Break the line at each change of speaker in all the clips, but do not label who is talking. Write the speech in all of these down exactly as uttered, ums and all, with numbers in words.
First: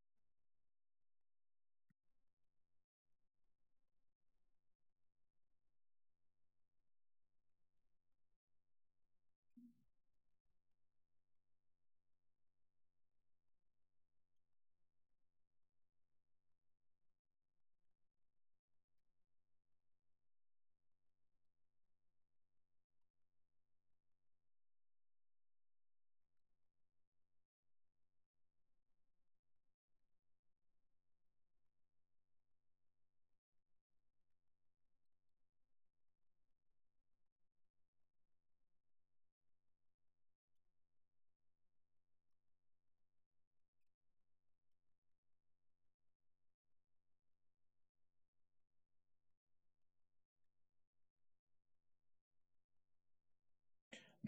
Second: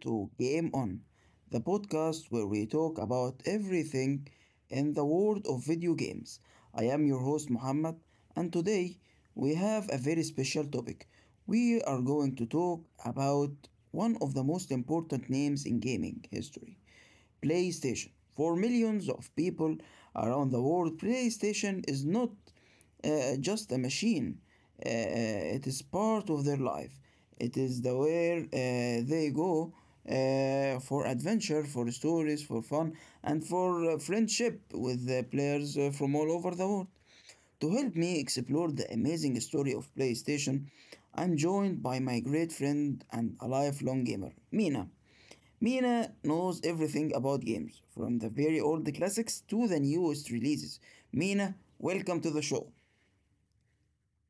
to Game On, the podcast where we talk about everything in the world of video games. I am your host Muhammad, and today we have a very special topic. We are going to talk about one of the most important names in gaming history. PlayStation. For millions of people around the world, PlayStation is not uh, just a machine. Uh, uh, it is part of their life. It is the where uh, they go uh, for adventure, for stories, for fun, and for uh, friendship with the players uh, from all over the world. To help me explore the amazing story of PlayStation, I'm joined by my great friend and a lifelong gamer, Mina. Mina knows everything about games, from the very old classics to the newest releases. Mina, welcome to the show.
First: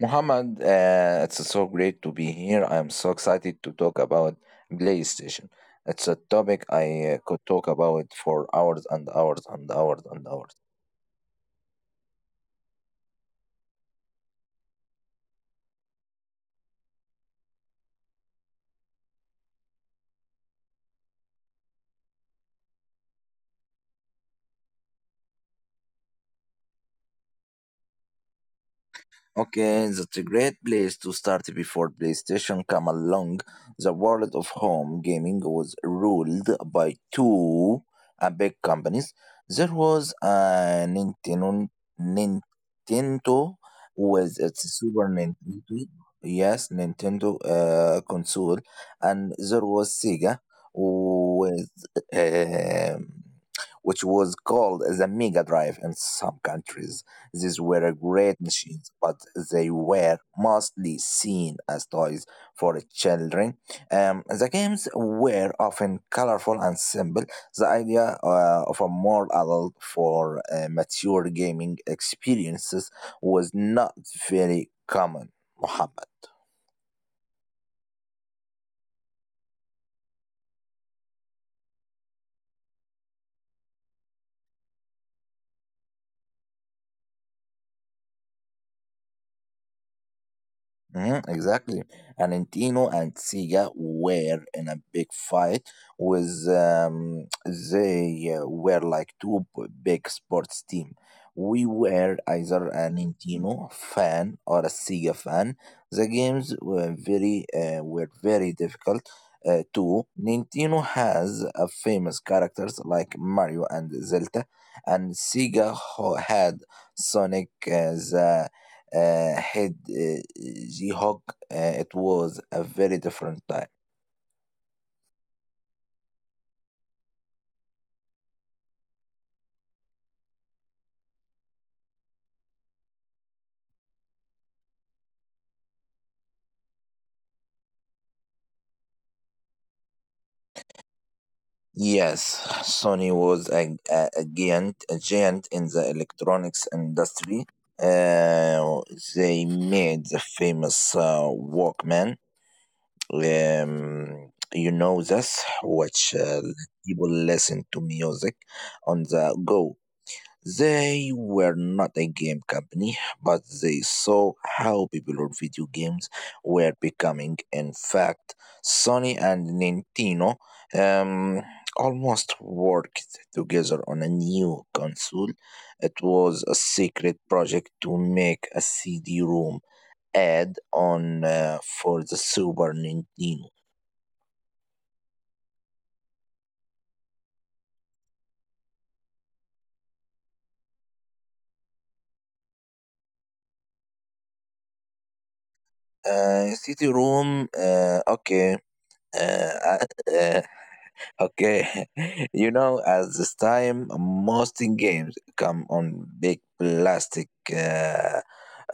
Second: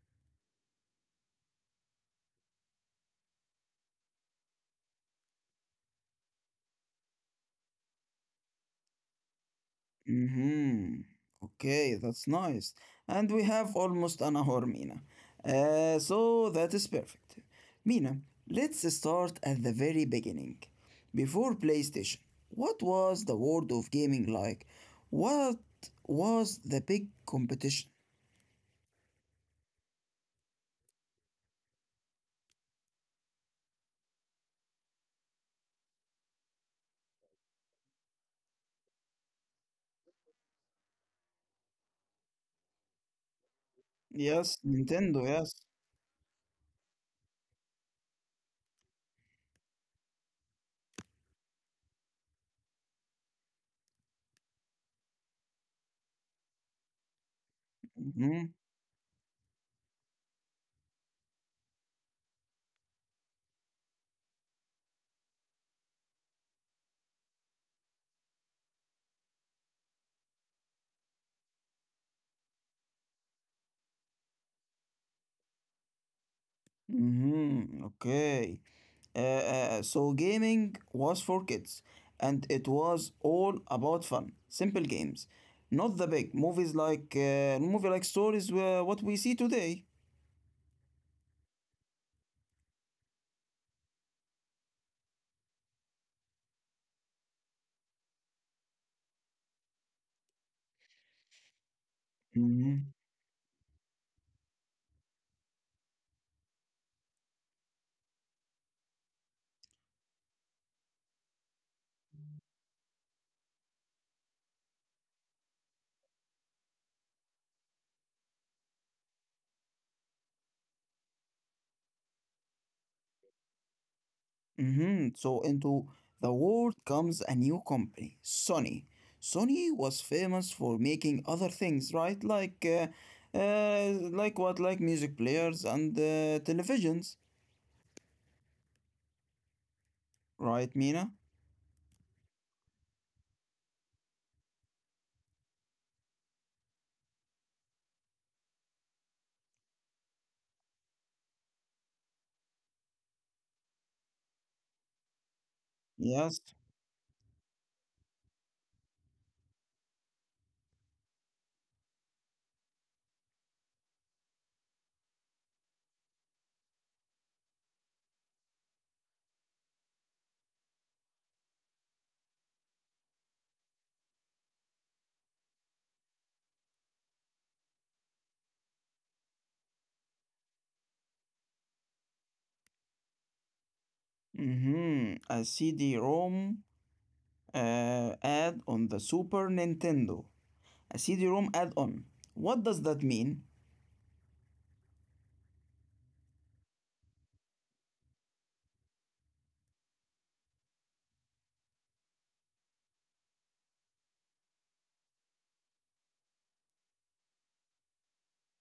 Muhammad, uh, it's so great to be here. I'm so excited to talk about PlayStation. It's a topic I uh, could talk about for hours and hours and hours and hours.
Mm-hmm. Okay, that's nice. And we have almost an hour, Mina. Uh, so that is perfect. Mina, let's start at the very beginning. Before PlayStation, what was the world of gaming like? What was the big competition?
Okay, that's a great place to start before PlayStation came along. The world of home gaming was ruled by two uh, big companies. There was uh, Nintendo, Nintendo with its
Yes,
Super
Nintendo, yes.
Nintendo, yes, Nintendo uh, console, and there was Sega with um which was called the Mega Drive in some countries. These were great
Mm-hmm.
machines, but they were mostly seen as toys for children. Um, the games were often colorful and simple. The idea uh, of a more adult for uh, mature gaming experiences was not very common, Muhammad.
Mm-hmm. Okay. Uh, uh, so gaming was for kids, and it was all about fun, simple games, not the big movies like uh, movie like stories were what we see today.
Mhm, exactly. Argentino and Sega were in a big fight with um, they uh, were like two b- big sports team. We were either a
hmm
Nintendo fan or a Sega fan. The games were very uh, were very difficult uh, too. Nintendo has a famous characters like Mario and Zelda, and Sega ho- had Sonic uh, the uh, had uh, She-Hulk, uh, it was a very different time.
hmm So into the world comes a new company, Sony. Sony was famous for making other things, right? Like, uh, uh, like what? Like music players and uh, televisions, right, Mina?
Yes, Sony was a, a, a giant, a giant in the electronics industry. Uh, they made the famous uh, Walkman. Um, you know this, which uh,
Yes.
people listen to music on the go. They were not a game company, but they saw how popular video games were becoming. In fact, Sony and Nintendo um, almost worked together on a new console. It was a secret project to make a C D ROM add on uh, for the Super Nintendo.
Mm-hmm. A C D-ROM uh, add on the Super Nintendo, a C D-ROM add-on. What does that mean?
Uh, C D ROM, uh, okay. Uh, Okay, you know, at this time, most in games come on big plastic uh,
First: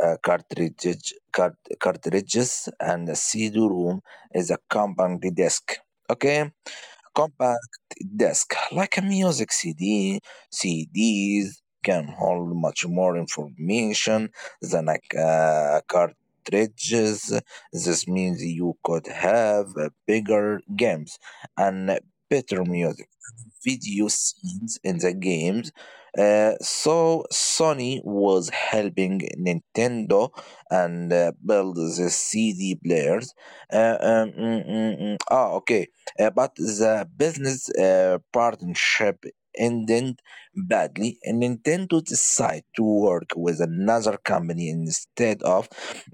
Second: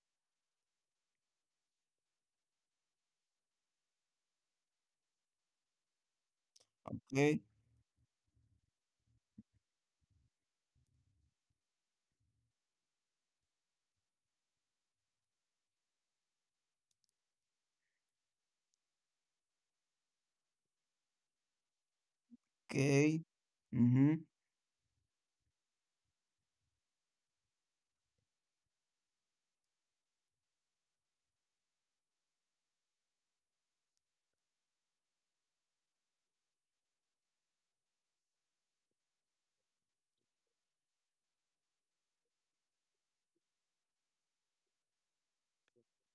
uh, cartridge, cart, cartridges, and the C D-ROM is accompanying the disk. Okay,
Okay,
compact disc, like a music C D, C Ds can hold much more information than a ca- cartridges. This means you could have uh, bigger games and better music
okay.
video
Mm-hmm.
scenes in the games. Uh, so Sony was helping Nintendo and uh, build the C D players. Uh, um, mm, mm, mm. Ah, okay. Uh, but the business uh, partnership ended badly, and Nintendo decided to work with another company instead of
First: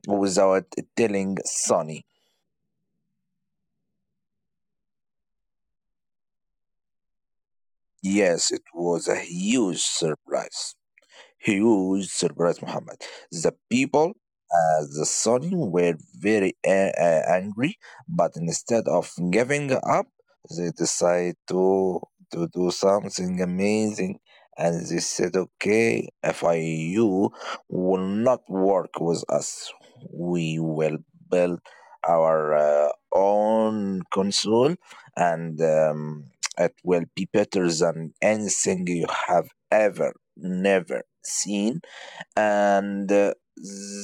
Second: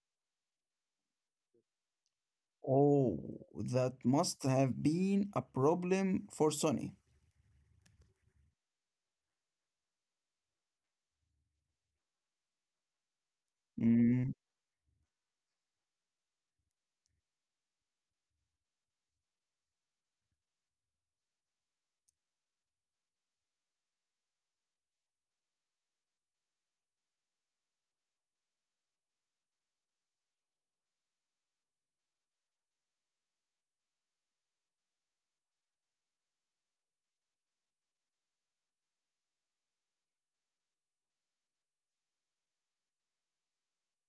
without telling Sony.
Oh, that must have been a problem for Sony.
Yes, it was a huge surprise. Huge surprise, Muhammad. The people
Mm.
at the Sunni were very a- a- angry, but instead of giving up, they decide to to do something amazing. And they said, okay, if I you will not work with us, we will build our uh, own console and um, it will be better than anything you have ever never seen. And uh,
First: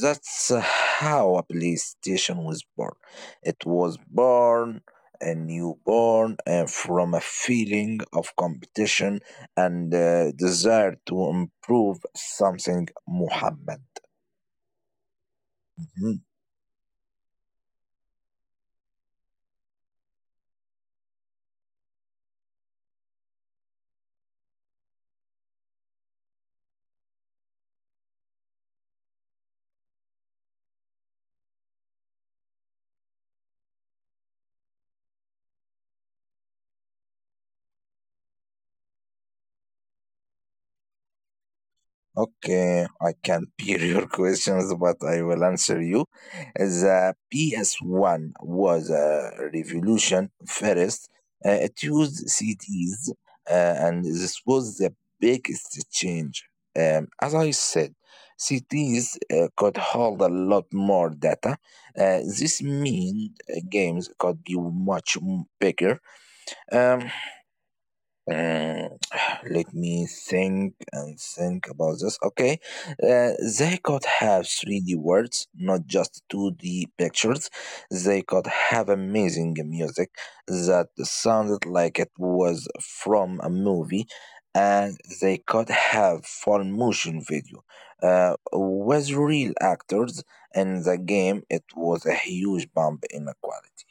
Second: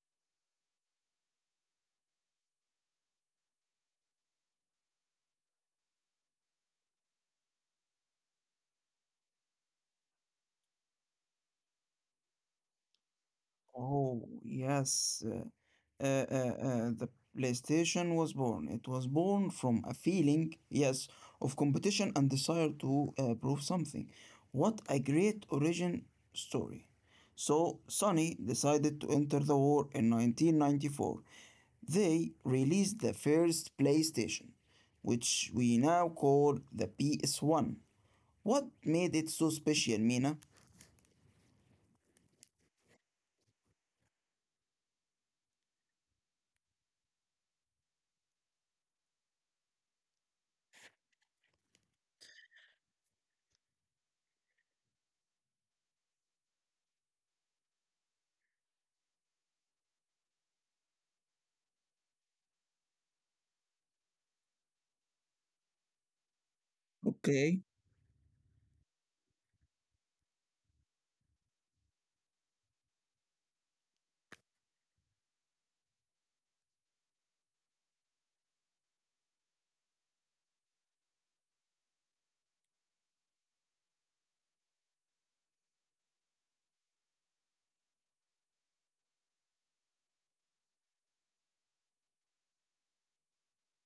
that's how a PlayStation was born. It was born a newborn uh, from a feeling of competition and uh, desire to improve something, Muhammad.
Oh, yes. Uh, uh, uh, uh, the PlayStation was born. It was born from a feeling, yes, of competition and desire to uh, prove something. What a great origin story. So, Sony decided to enter the war in nineteen ninety-four. They released the first PlayStation, which we now call the P S one. What made it so special, Mina?
Okay, I can peer your questions, but I will answer you. The P S one was a revolution first. Uh, it used C Ds, uh, and this was the biggest change. Um, as I said, C Ds uh, could hold a lot more data. Uh, this means uh, games could be much m- bigger. Um,
Okay.
Mm, let me think and think about this. Okay, uh, they could have three D words, not just two D pictures. They could have amazing music that sounded like it was from a movie, and they could have full motion video uh, with real actors in the game. It was a huge bump in the quality.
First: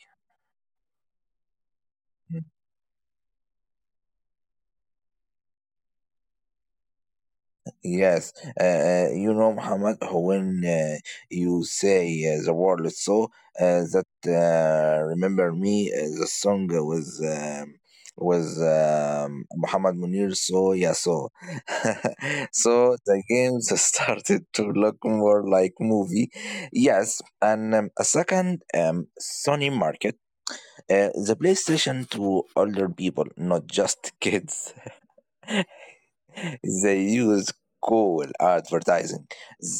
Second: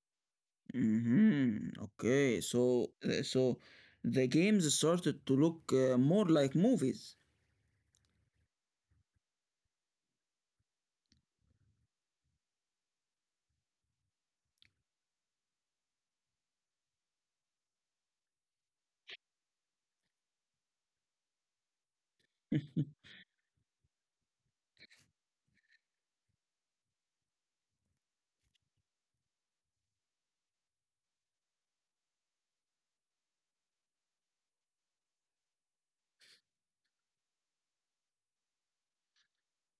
Mhm. Okay, so uh, so the games started to look uh, more like movies.
Yes, uh, uh, you know, Muhammad, when uh, you say uh, the word so, uh, that uh, remember me, uh, the song was um, was um, Muhammad Munir, so yeah, so. So the games started to look more like movie. Yes, and um, a second, um, Sony Market, uh, the PlayStation to older people, not just kids. They use cool advertising.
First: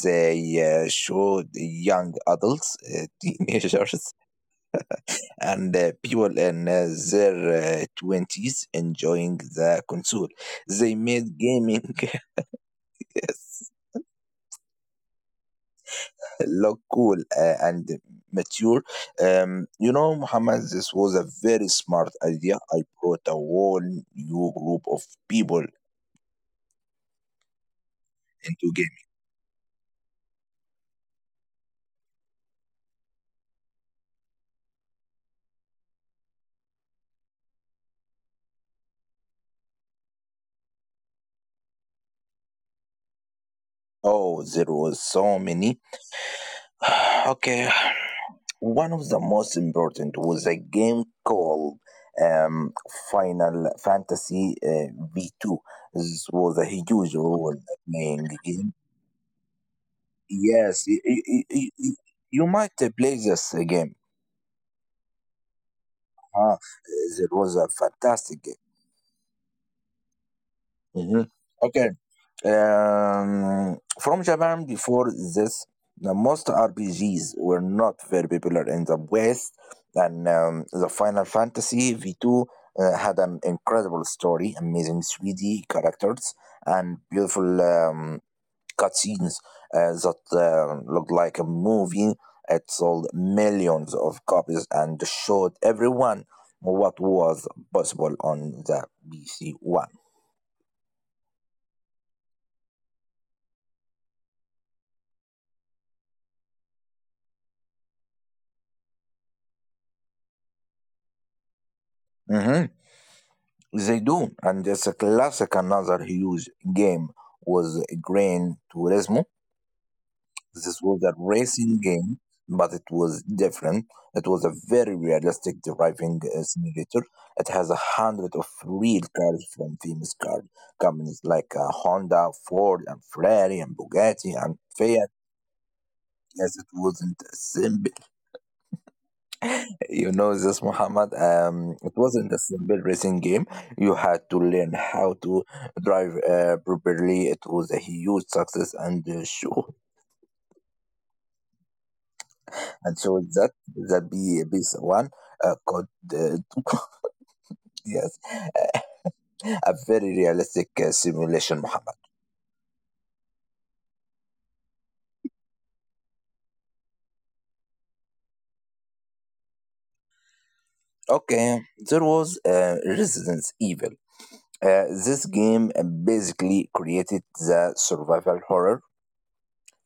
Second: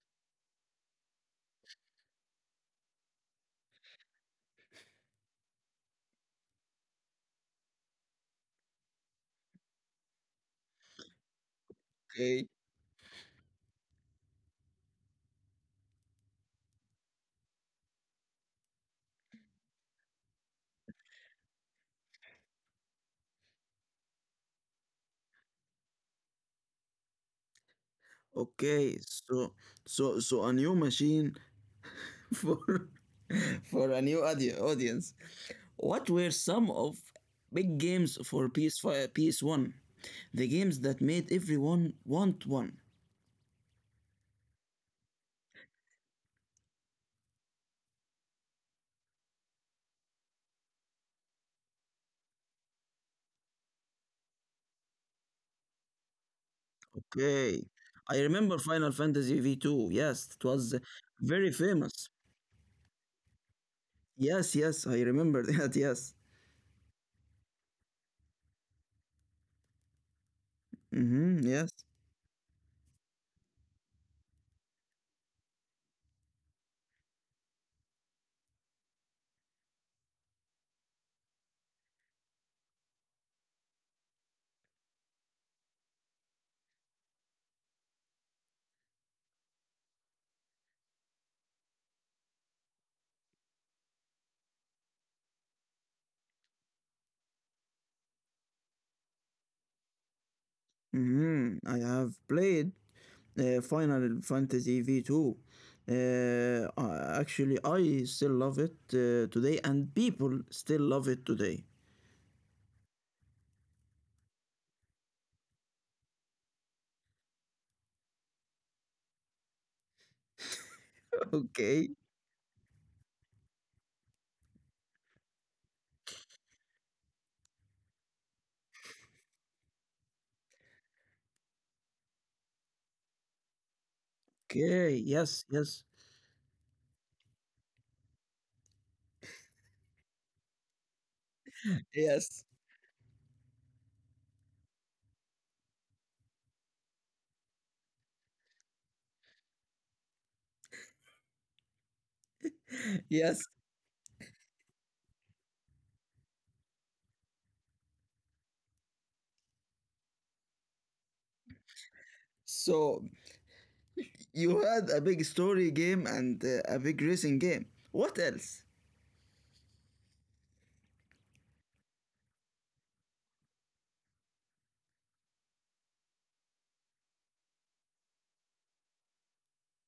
They uh, showed young adults, uh, teenagers, and uh, people in uh, their uh, twenties enjoying the console. They made gaming
Okay,
yes, look cool uh, and mature. Um, you know, Muhammad, this was a very smart idea. I brought a whole new group of people into
okay.
gaming.
So so so a new machine for for a new audi- audience. What were some of big games for P S five, P S one? The games that made everyone want one.
Oh, there was so many. Okay, one of the most important was a game called um, Final Fantasy uh, V two. This was a huge role
Okay, I
playing
remember
game.
Final Fantasy V two. Yes, it was
Yes, y- y- y-
very
y- y-
famous.
you might uh, play this uh, game.
Yes, yes, I remember that. Yes.
Huh? It was a fantastic game. Mhm.
Mm-hmm, yes.
Okay, Um, from Japan before this, the most R P Gs were not very popular in the West, and um, the Final Fantasy V two uh, had an incredible story, amazing three D characters, and beautiful um, cutscenes uh, that uh, looked like a movie. It sold millions of copies and showed everyone what was possible on the P C One.
Mhm, I have played uh, Final Fantasy V two. Uh, uh, actually, I still love it uh, today, and people still love it today.
Hmm, they do, and it's a classic. Another huge game was Gran Turismo. This was a racing
Okay.
game, but it was different. It was a very realistic driving uh, simulator. It has a hundred of real cars from famous car companies like uh, Honda, Ford, and Ferrari, and Bugatti, and
Okay,
Fiat.
yes, yes.
Yes, it wasn't a simple. You know this, Muhammad. Um, it wasn't a
Yes.
simple racing game. You had to learn how to drive uh, properly. It was a huge success and uh, show. And so
Yes.
that that be piece one uh, could uh, yes a very realistic uh, simulation, Muhammad.
So you had a big story game and uh, a big racing game. What else?
Okay, there was uh, Resident Evil. Uh, this game uh, basically created the survival horror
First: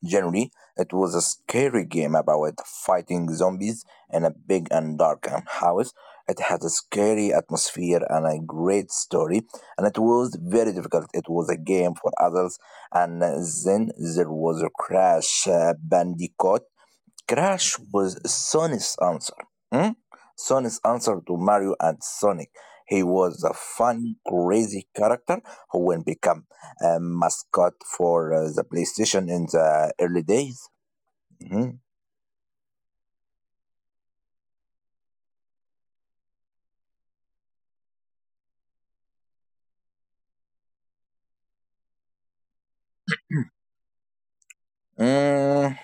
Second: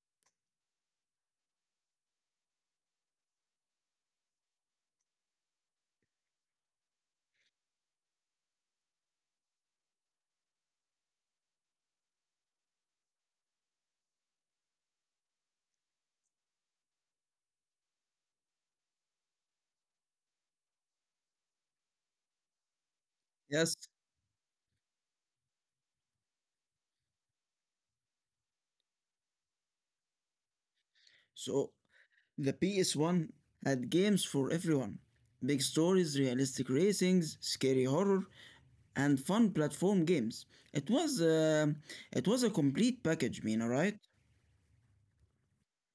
generally, it was a scary game about fighting zombies in a big and dark house. It had a scary atmosphere and a great story, and it was very difficult. It was a game for adults, and then there was a Crash uh, Bandicoot. Crash was Sonic's answer. Hmm? Sonic's answer to Mario and Sonic. He was a
Yes.
funny, crazy character who will become a mascot for uh, the PlayStation in the early days.
So
Mhm.
the P S one had games for everyone. Big stories, realistic racings, scary horror, and fun platform games. It was uh, it was a complete package, Mina, right?
Mm,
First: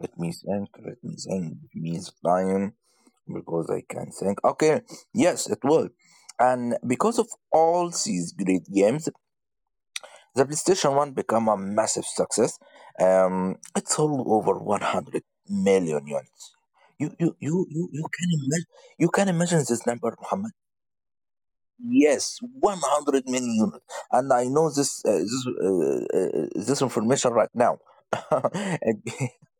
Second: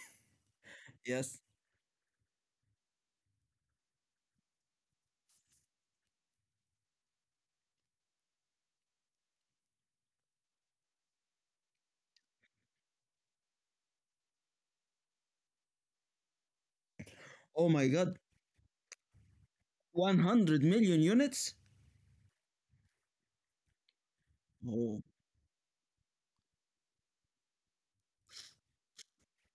let me think, let me
Yes.
think, give me the time because I can think. Okay, yes, it will. And because of all these great games, the PlayStation one became a massive success. Um, it sold over one hundred million units. You, you, you,
Oh
you,
my
you
God,
can imagine, you can imagine this number, Muhammad.
one hundred million units.
Yes, one hundred million units, and I know this
Oh,
uh, this uh, uh, this information right now. And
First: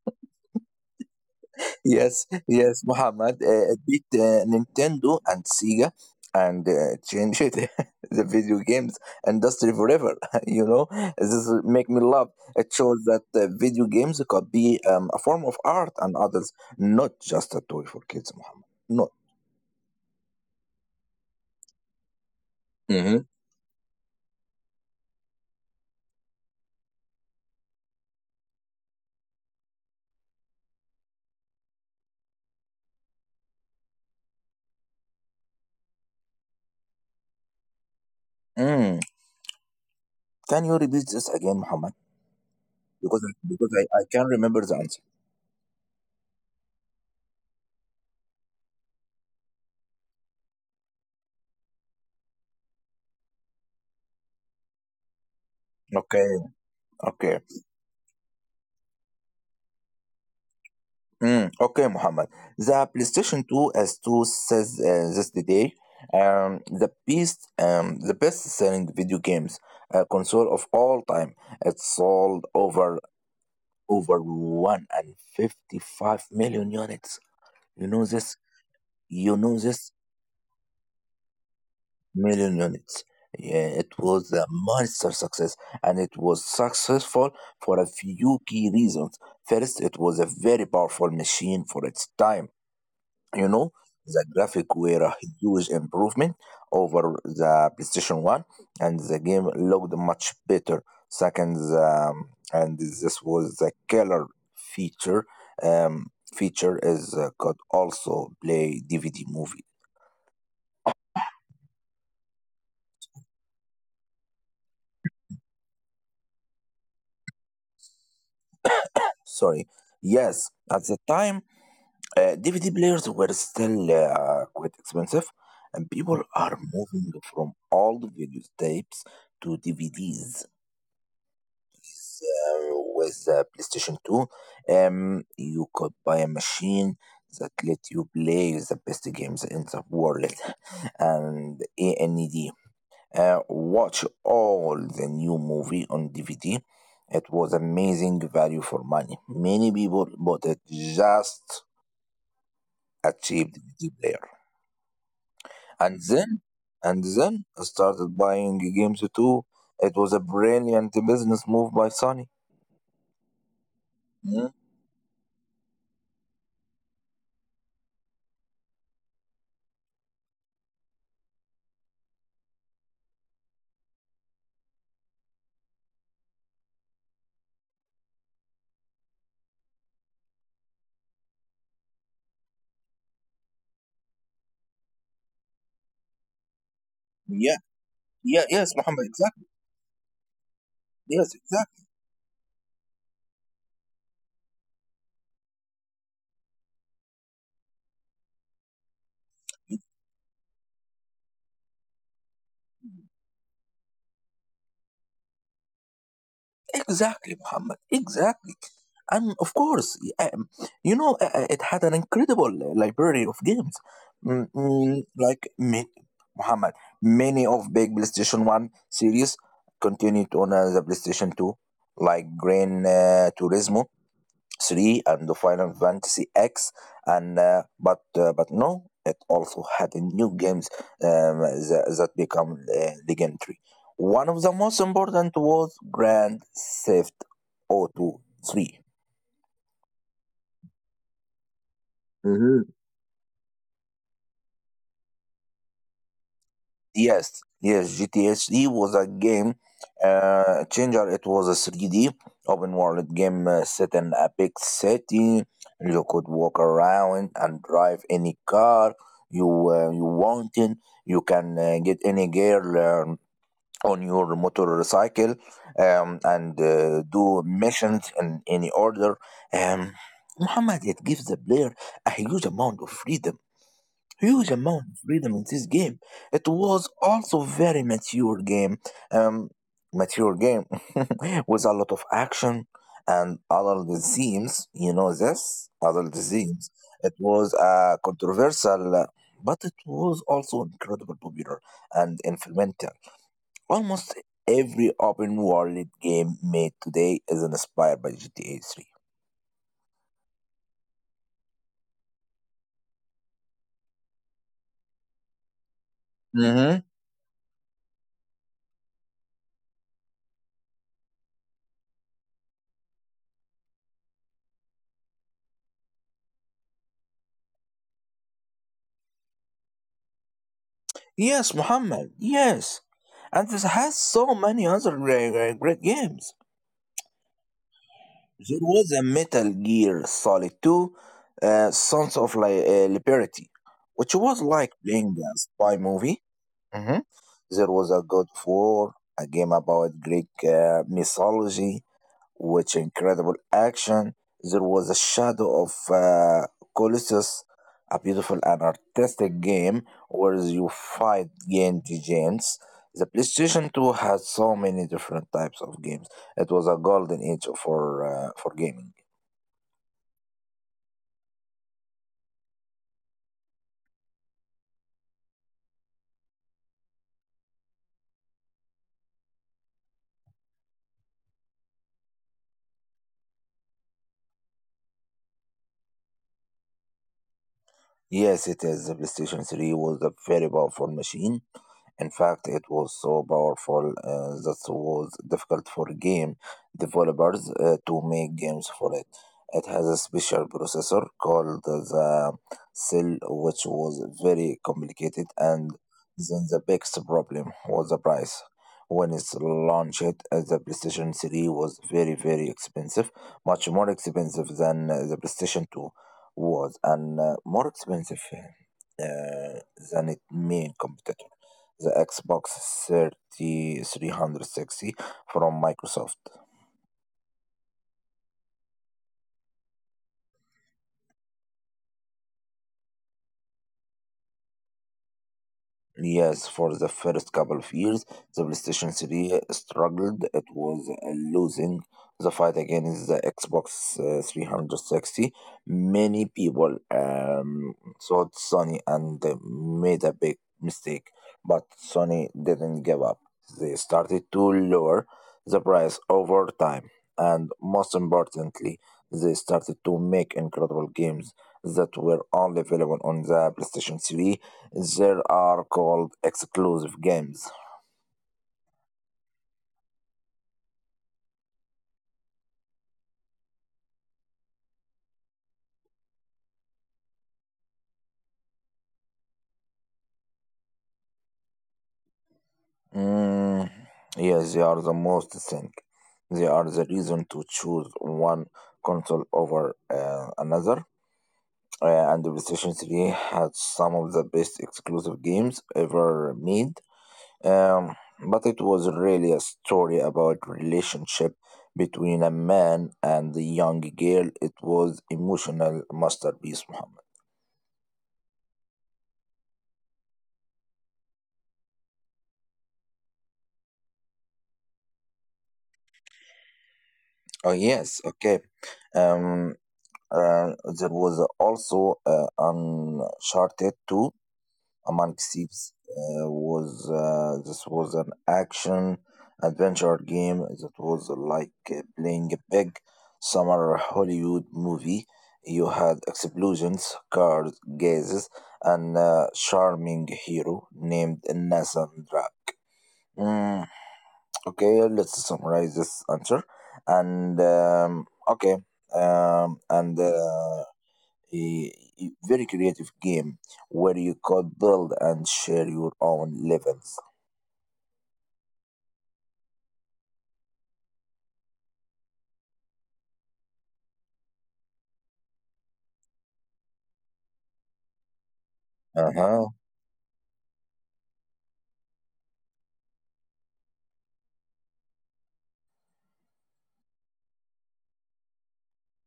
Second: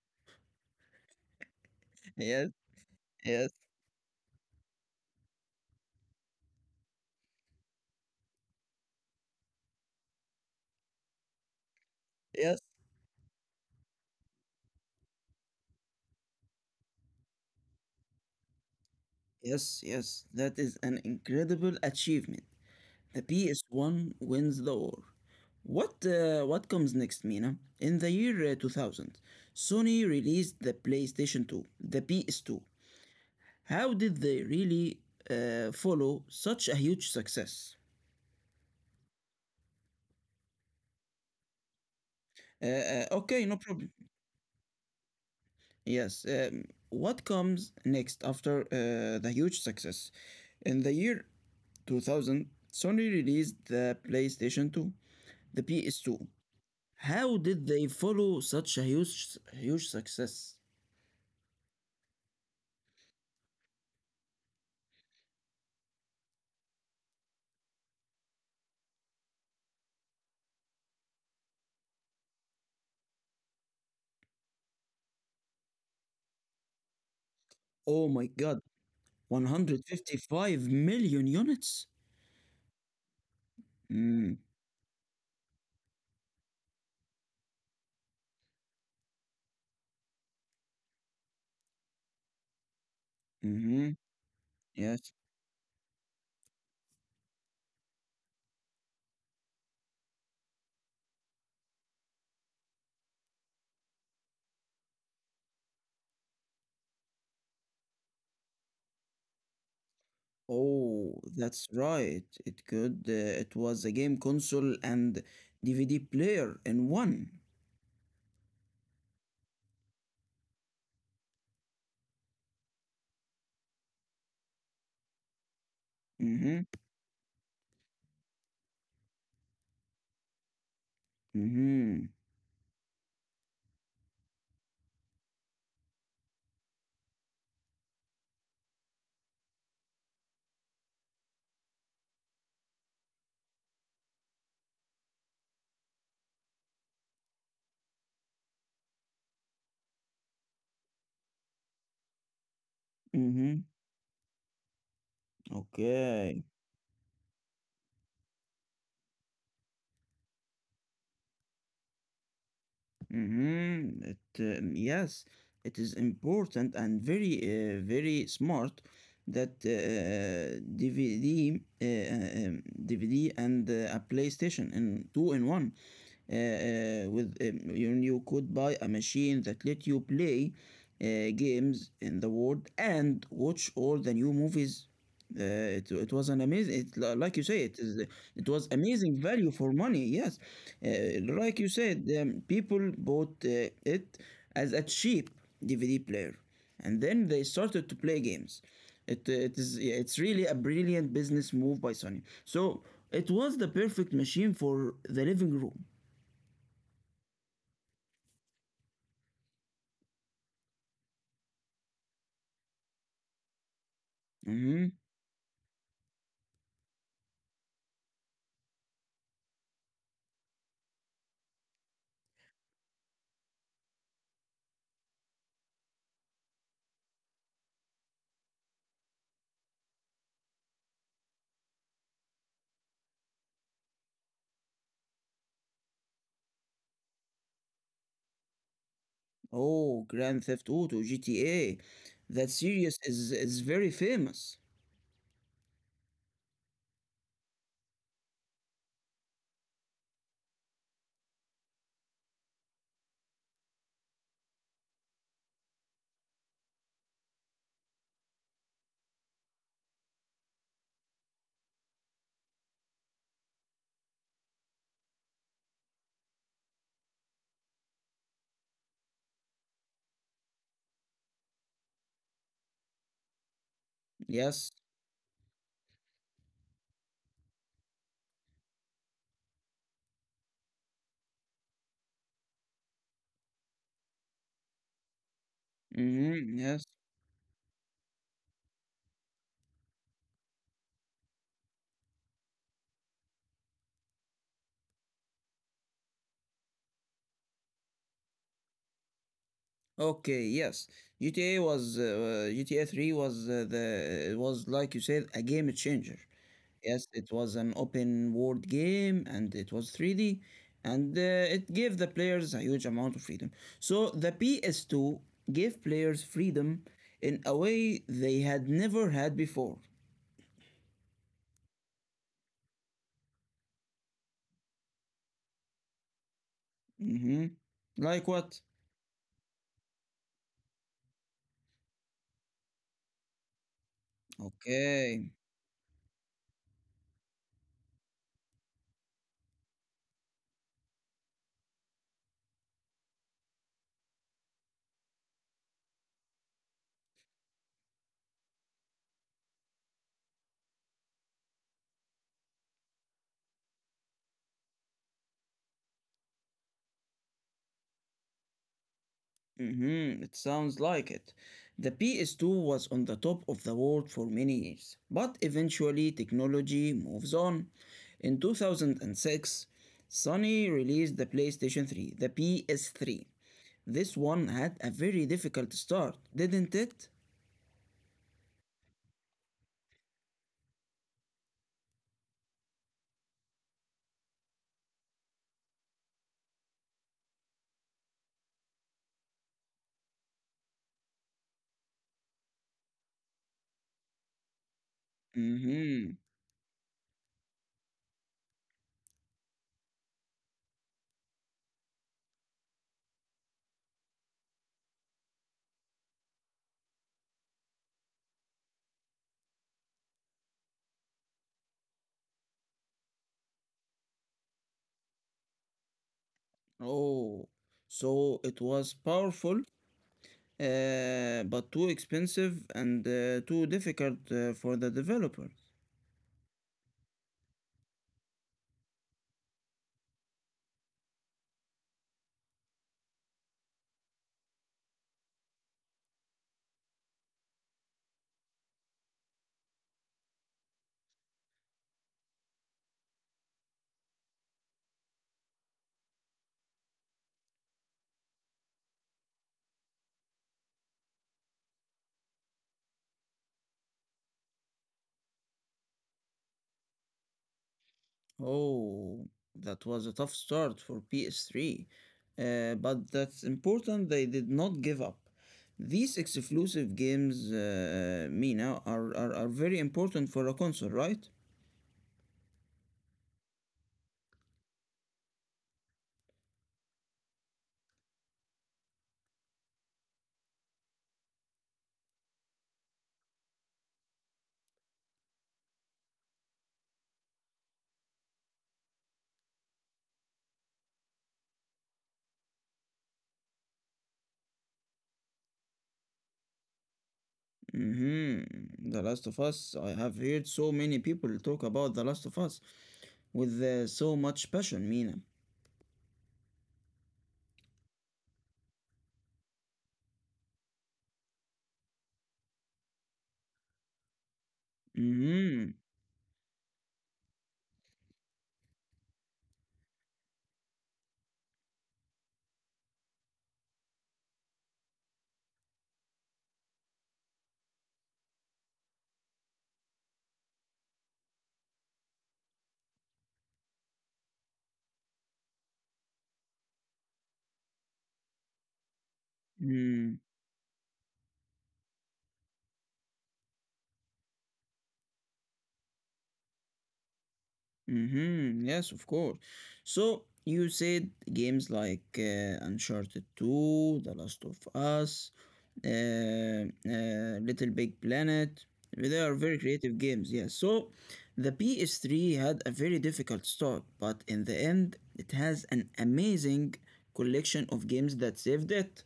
yes,
yes,
yes, Muhammad
yes,
uh, beat uh, Nintendo and Sega and uh, changed it, the video games industry forever. You know, this make me laugh.
yes,
It shows that uh, video games could be um, a form of art and others, not just a toy for kids, Muhammad. No.
yes, yes. That is an incredible achievement.
Mm-hmm.
The P S one wins the war. What uh, what comes next, Mina? In the year uh, two thousand, Sony released the PlayStation two, the P S two. How did they really uh, follow such a huge success?
Mm. Can you repeat this again, Muhammad?
Uh, uh,
Because
okay, no
because I,
problem.
I can not remember the answer.
Yes. Um, what comes next after uh, the huge success? In the year two thousand, Sony released the PlayStation two, the P S two.
Okay, okay.
How did they follow such a huge, huge success?
Mm, okay, Muhammad. The PlayStation two as two says uh, this today, um, the best um, the best selling video games uh, console of all time. It sold over over one hundred fifty-five million units. You know
Oh my
this?
God,
You know this?
one hundred fifty-five million units?
Million units. Yeah, it was
Mm.
a monster success, and it was successful for a few key reasons. First, it was a very powerful machine for its time, you know,
Mm-hmm.
the graphic were a
Yes.
huge improvement over the PlayStation one and the game looked much better. Second, um, and this was the killer feature, um, feature is uh, could also play D V D movie.
Oh, that's right. It could. Uh, it was a game console and D V D player in one.
Sorry, yes, at the time uh, D V D players were still uh, quite expensive and people are
Mm-hmm.
moving from old video tapes to D V Ds
Mm-hmm.
uh, with uh, PlayStation two, um, you could buy a machine that let you play the best games in the world and a.nd Uh, watch all the new movie on D V D. It was amazing value for money. Many people bought it just a cheap
Mm-hmm.
D V D player. And then,
Okay.
and then I started buying games too. It was a brilliant business move by Sony.
Mm-hmm. It,
Mm.
um, yes, it is important and very, uh, very smart that uh, D V D, uh, uh, um, D V D and uh, a PlayStation in two in one. Uh, with um, you you could buy a machine that let you play uh, games in the world and watch all the new movies. Uh, it, it was an amazing, it, li- like you say, it is
Yeah,
it
yes,
was
Muhammad,
amazing
exactly.
value for money. Yes,
Yes,
uh, like you
exactly.
said, um, people bought uh, it as a cheap D V D player, and then they started to play games. It, uh, it is Yeah, it's really a brilliant business move by Sony. So it was the perfect machine for the living room.
Exactly, Muhammad, exactly. And of course, y- eh, um, you know, uh, uh, it had an incredible uh, library of games. Mm,
hmm
mm, like, ma- Muhammad, many of big PlayStation one series continued on uh, the PlayStation two, like Gran uh, Turismo three and the Final Fantasy X and uh, but uh, but no it also had new games um, tha- that become uh, legendary. One of the most important was Grand Theft Auto three.
Oh, Grand Theft Auto, G T A. That series is is very famous.
Yes, yes, G T H D was a game uh, changer. It was a three D open world game uh, set in a big city. You could walk around and drive any car you uh, you wanted. You can uh, get any girl um, on your motorcycle um, and uh, do missions in any order. Um, Muhammad, it gives the player a huge amount of freedom, huge
Yes.
amount of freedom in this game. It was also very mature game, um, mature game with a lot of action and adult themes. You know this adult
Hmm.
themes.
Yes.
It was uh, controversial, uh, but it was also incredibly popular and influential. Almost every open world game made today is inspired by G T A
Okay. Yes. G T A was uh, G T A Three was uh, the it was like you said a game changer.
three.
Yes, it was an open world game and it was three D and uh, it gave the players a huge amount of freedom. So the P S two gave players freedom in a way they had never had before.
Yes, Muhammad. Yes, and this has so many other uh, uh, great games.
Hmm. Like
There
what?
was a Metal Gear Solid two, uh, Sons of Li- uh, Liberty, which was like playing
Okay.
a spy movie. Mhm. There was a God of War, a game about Greek uh, mythology, which incredible action. There was a Shadow of uh, Colossus, a beautiful and artistic game where you fight against giants. The PlayStation two had so many different types of games. It was a golden age for uh, for gaming.
Hmm. It sounds like it. The P S two was on the top of the world for many years, but eventually technology moves on. In two thousand six, Sony released the PlayStation three, the P S three. This one had a very difficult start, didn't it?
Yes, it is. The PlayStation three was a very powerful machine. In fact, it was so powerful uh, that was difficult for game developers uh, to make games for it. It has a special processor called the Cell, which was very complicated, and
Mm-hmm.
then the biggest problem was the price. When it's launched, uh, the PlayStation three was very, very expensive, much more expensive than uh, the PlayStation two was, and uh, more expensive uh, than its main competitor the Xbox three thousand three hundred sixty from Microsoft.
Oh, so it was powerful, uh, but too expensive and uh, too difficult uh, for the developers.
Yes, for the first couple of years, the PlayStation three struggled. It was uh, losing the fight against the Xbox uh, three hundred sixty. Many people um, thought Sony and uh, made a big mistake, but Sony didn't give up. They started to lower the price over time, and most importantly, they started to make incredible games that were only available on the PlayStation three there are called exclusive games.
Oh, that was a tough start for P S three, uh, but that's important they did not give up. These exclusive games, uh, uh, Mina, are, are, are very important for a console, right?
Mm, yes, they are the most thing. They are the reason to choose one console over uh, another. Uh, and the PlayStation three had some of the best exclusive games ever made. Um, but it was really a story about relationship between a man and a young girl. It was emotional masterpiece, Muhammad.
Mm-hmm. The Last of Us. I have heard so many people talk about The Last of Us with uh, so much passion, Mina.
Oh yes, okay. Um, uh, there was also uh, Uncharted two. Among thieves
Mm-hmm.
uh, was uh, this was an action adventure game that was like uh, playing a big summer Hollywood movie. You had explosions, cars, gases, and a charming hero named Nathan Drake. Mm, okay, let's summarize this answer. And um, okay, um, and
Mm.
uh, a a very creative game where you could build and share your own levels.
Mm-hmm. Yes, of course. So you said games like uh, Uncharted two, The Last of Us, uh, uh, Little Big Planet. Well,
Uh
they are
huh.
very creative games, yes. So the P S three had a very difficult start, but in the end, it has an amazing collection of games that saved it.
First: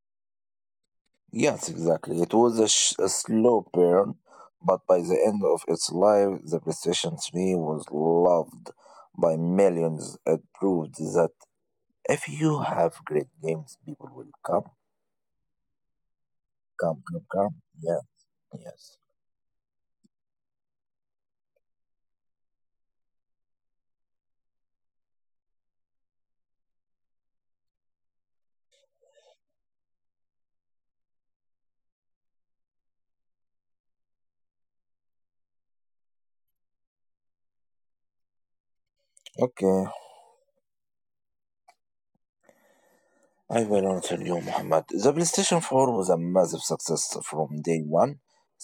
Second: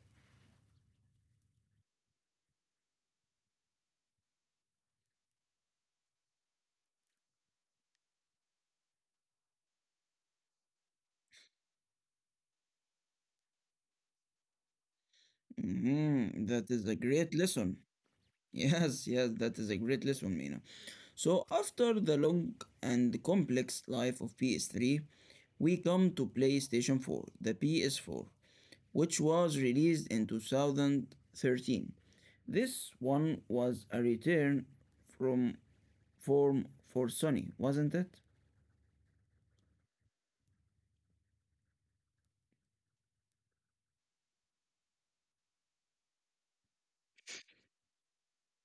Yes, exactly. It was a, sh- a slow burn, but by the end of its life, the PlayStation three was loved by millions. It proved that if you have great games, people will come,
Mm-hmm. That is a
come, come,
great
come.
lesson.
Yeah, yes.
Yes, yes, that is a great lesson, Mina. So, after the long and complex life of P S three, we come to PlayStation four, the P S four, which was released in two thousand thirteen. This one was a return from form for Sony, wasn't it?
Okay. I will answer you, Muhammad. The PlayStation four was a massive success from day one.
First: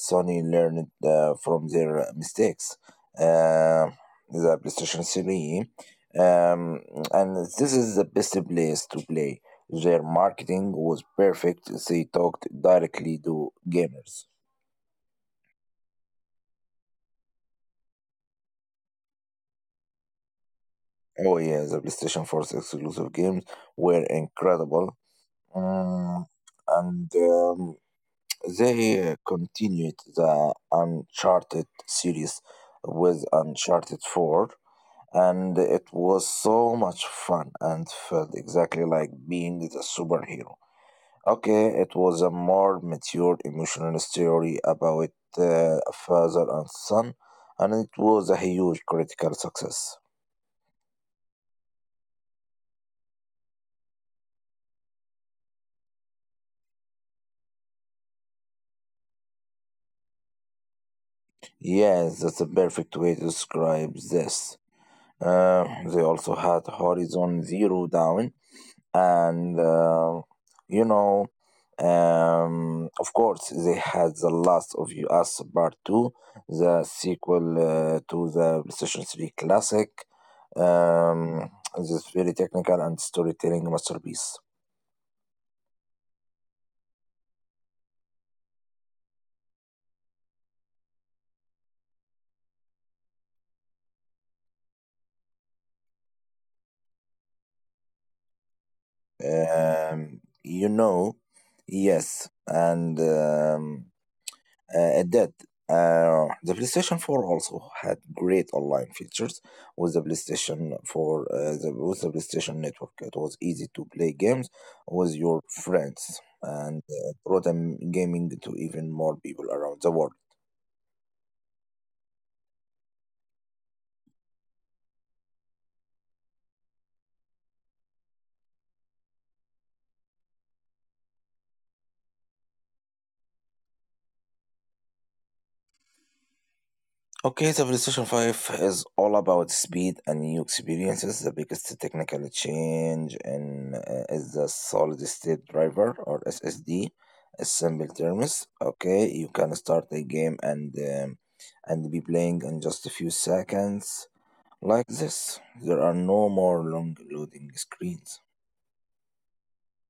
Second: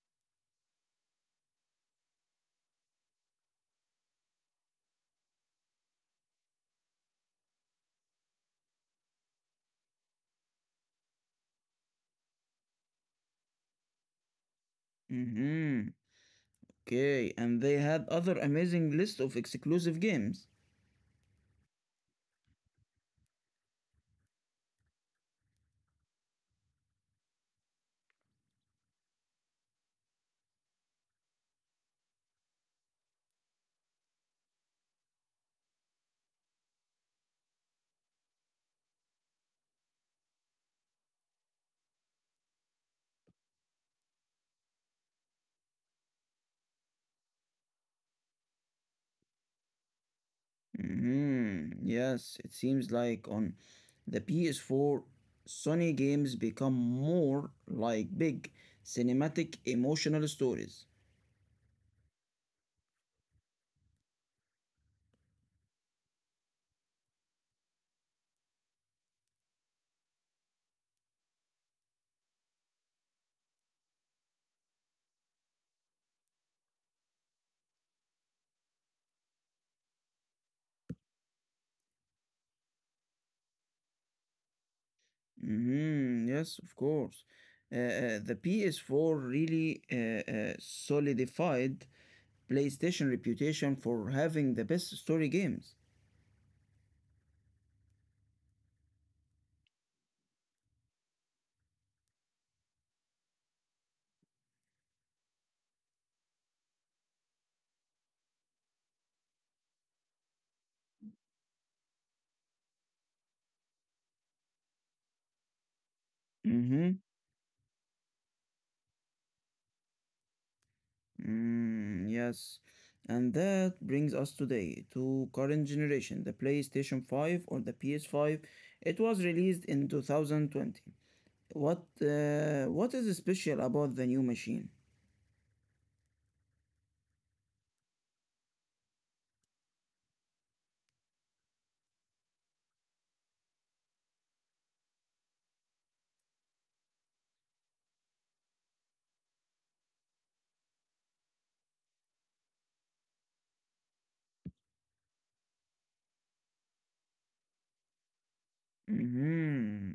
Sony learned uh, from their mistakes. Uh, the PlayStation three, um, and this is the best place to play. Their marketing was perfect. They talked directly to gamers.
Mm-hmm. Okay, and they had other amazing list of exclusive games.
Oh yeah, the PlayStation four's exclusive games were incredible. Mm, and um, They uh, continued the Uncharted series with Uncharted four, and it was so much fun and felt exactly like being the superhero. Okay, it was a more mature emotional story about uh, a father and son, and it was a huge critical success.
Mhm. Yes, it seems like on the P S four, Sony games become more like big cinematic emotional stories.
Yes, that's a perfect way to describe this. Uh, they also had Horizon Zero Dawn, and uh, you know um, of course they had the last of us part two the sequel uh, to the playstation three classic um, this very technical and storytelling masterpiece.
Mhm. Yes, of course. Uh, uh, the P S four really uh, uh, solidified PlayStation reputation for having the best story games.
um, you know yes, and um, Uh, at that, uh, the PlayStation four also had great online features with the PlayStation four, uh, the, with the PlayStation Network. It was easy to play games with your friends and
Mhm.
uh, brought um, gaming to even more people around the world.
Mm. Yes. And that brings us today to current generation, the PlayStation five or the P S five. It was released in two thousand twenty. What uh, what is special about the new machine?
Okay, the PlayStation five is all about speed and new experiences. The biggest technical change in, uh, is the solid state driver or S S D, in simple terms. Okay, you can start a game and um, and be playing in just a few seconds like this. There are no more long loading screens.
hmm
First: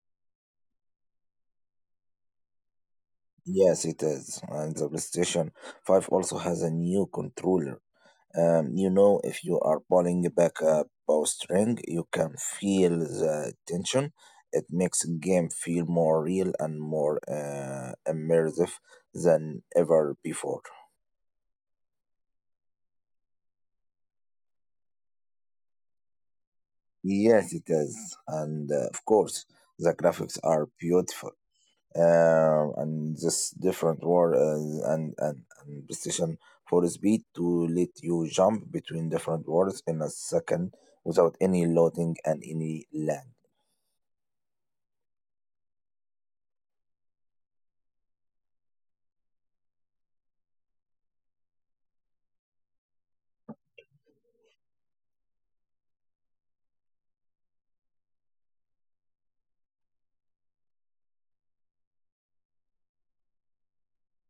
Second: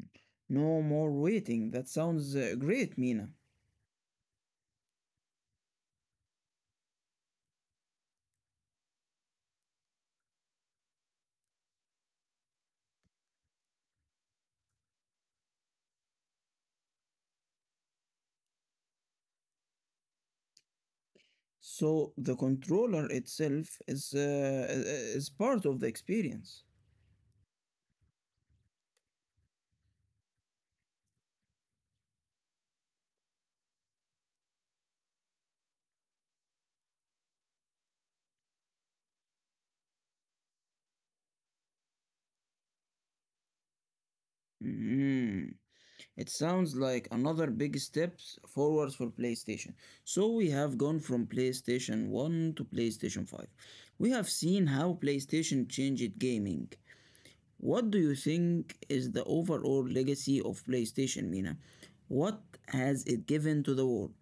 No more waiting. That sounds uh, great, Mina.
Yes, it is. And the PlayStation five also has a new controller. Um, you know, if you are pulling back a bowstring, you can feel the tension. It makes the game feel more real and more uh, immersive than ever before.
So the controller itself is uh, i- is part of the experience.
Yes, it is. And uh, of course, the graphics are beautiful. Um, and this different war uh, and, and, and precision for speed to let you jump between different worlds in a second without any loading and any lag.
Mhm. It sounds like another big step forward for PlayStation. So we have gone from PlayStation one to PlayStation five. We have seen how PlayStation changed gaming. What do you think is the overall legacy of PlayStation, Mina? What has it given to the world?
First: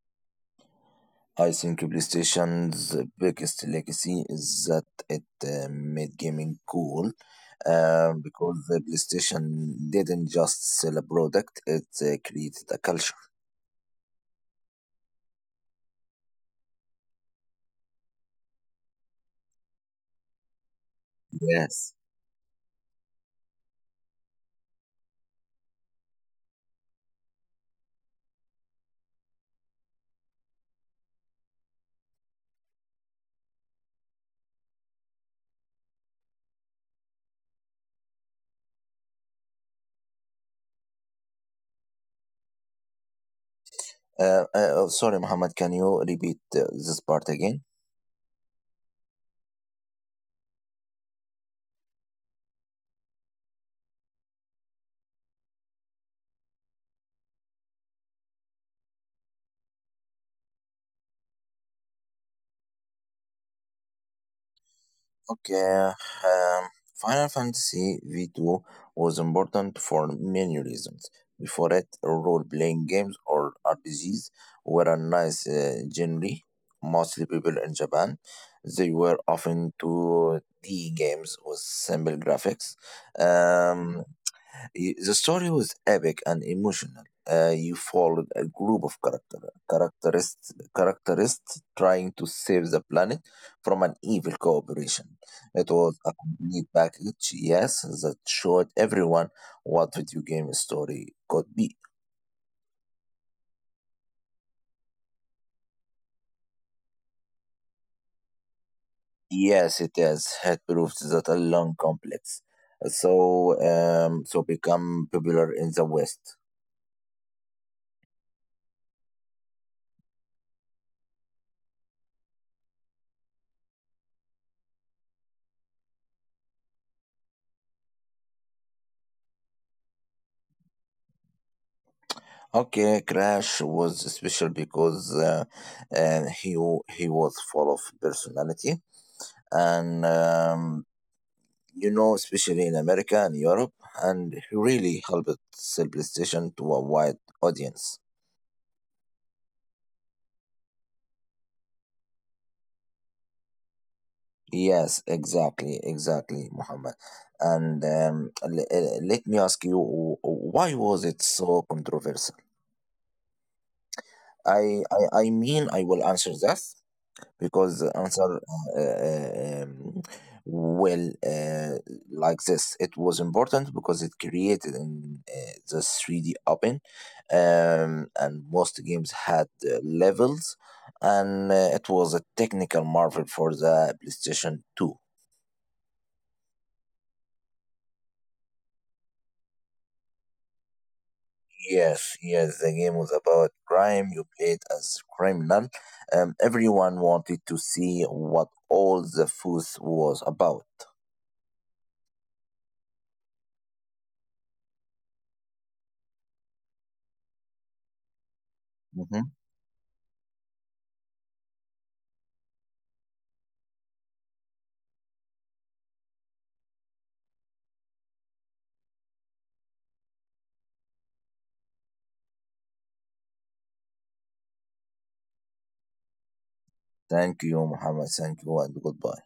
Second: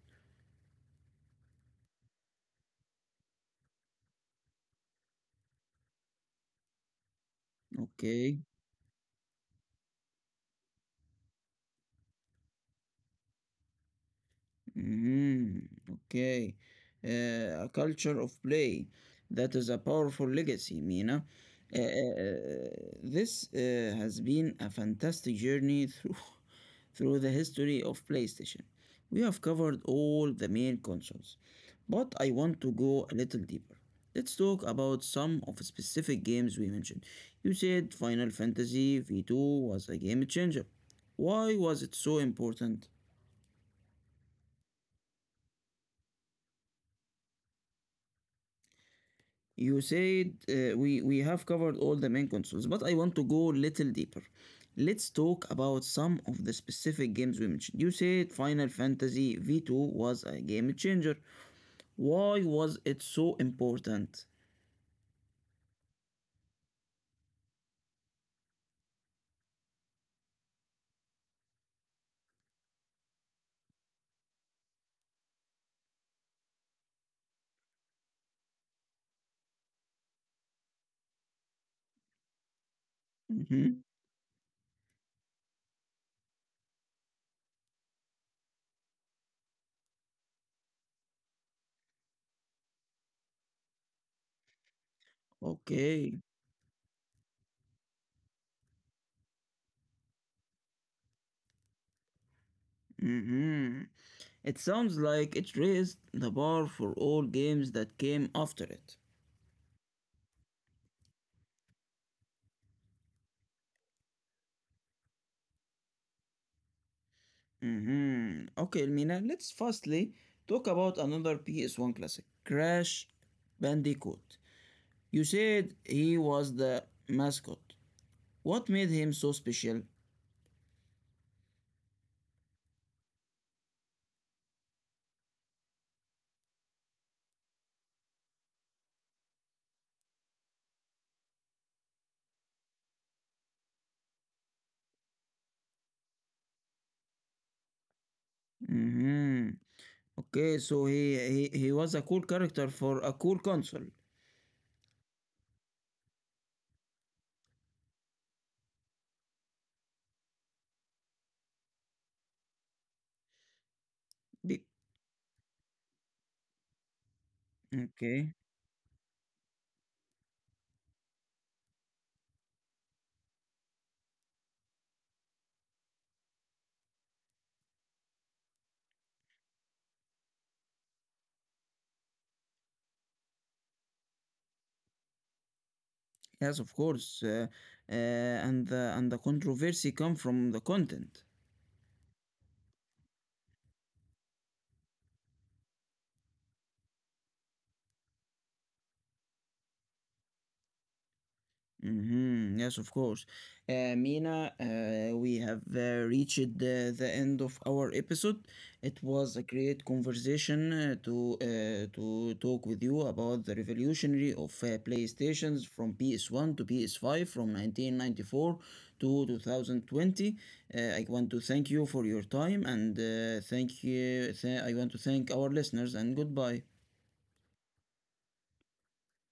I think PlayStation's biggest legacy is that it uh, made gaming cool um,
Okay.
because the PlayStation didn't just sell a product, it uh, created a culture.
Mm. Okay. Uh, a culture of play. That is a powerful legacy, Mina. Uh, uh,
Yes.
uh, this uh, has been a fantastic journey through, through the history of PlayStation. We have covered all the main consoles, but I want to go a little deeper. Let's talk about some of the specific games we mentioned. You said Final Fantasy V two was a game changer. Why was it so important?
Uh, uh, sorry, Muhammad, can you repeat uh, this part again?
You said uh, we we have covered all the main consoles, but I want to go a little deeper. Let's talk about some of the specific games we mentioned. You said Final Fantasy V two was a game changer. Why was it so important?
Okay, um, Final Fantasy V two was important for many reasons. Before it, role playing games or R P Gs were a nice uh, genre, mostly people in Japan. They were often two D games with simple graphics.
Hmm.
Um, Y- The story was epic and emotional. Uh, you followed a group of character, characterists, characterists trying to save the planet from an evil corporation. It was a
Okay.
complete package, yes, that showed everyone what video game story could be.
Hmm. It sounds like it raised the bar for all games that came after it.
Yes, it is. It proves that a long complex, so um, so become popular in the West.
Hmm. Okay, Mina. Let's firstly talk about another P S one classic, Crash Bandicoot. You said he was the mascot. What made him so special?
Okay, Crash was special because uh, uh, he w- he was full of personality, and um, you know, especially in America and Europe, and he really helped sell PlayStation to a wide audience.
Hmm. Okay, so he, he he was a cool character for a cool console.
Yes, exactly, exactly, Muhammad. And um, l- uh, let me ask you, wh- why was it so controversial?
Be-
I, I I mean, I will answer that, because the answer
okay.
uh, uh, um, well uh, like this it was important because it created in uh, the three d open um, and most games had uh, levels and uh, it was a technical marvel for the playstation two.
Yes, of course. Uh, uh, and the and the controversy come from the content.
Yes, yes, the game was about crime. You played as criminal. Um, everyone wanted to see what all the fuss was about.
Mhm. Yes, of course. Uh, Mina, uh, we have uh, reached the, the end of our episode. It
Mhm.
was a great conversation uh, to uh, to talk with you about the revolutionary of uh, PlayStations from P S one to P S five from nineteen ninety-four to two thousand twenty. Uh, I want to thank you for your time and uh, thank you. Th- I want to thank our listeners and goodbye.
Thank you, Muhammad. Thank you, and goodbye.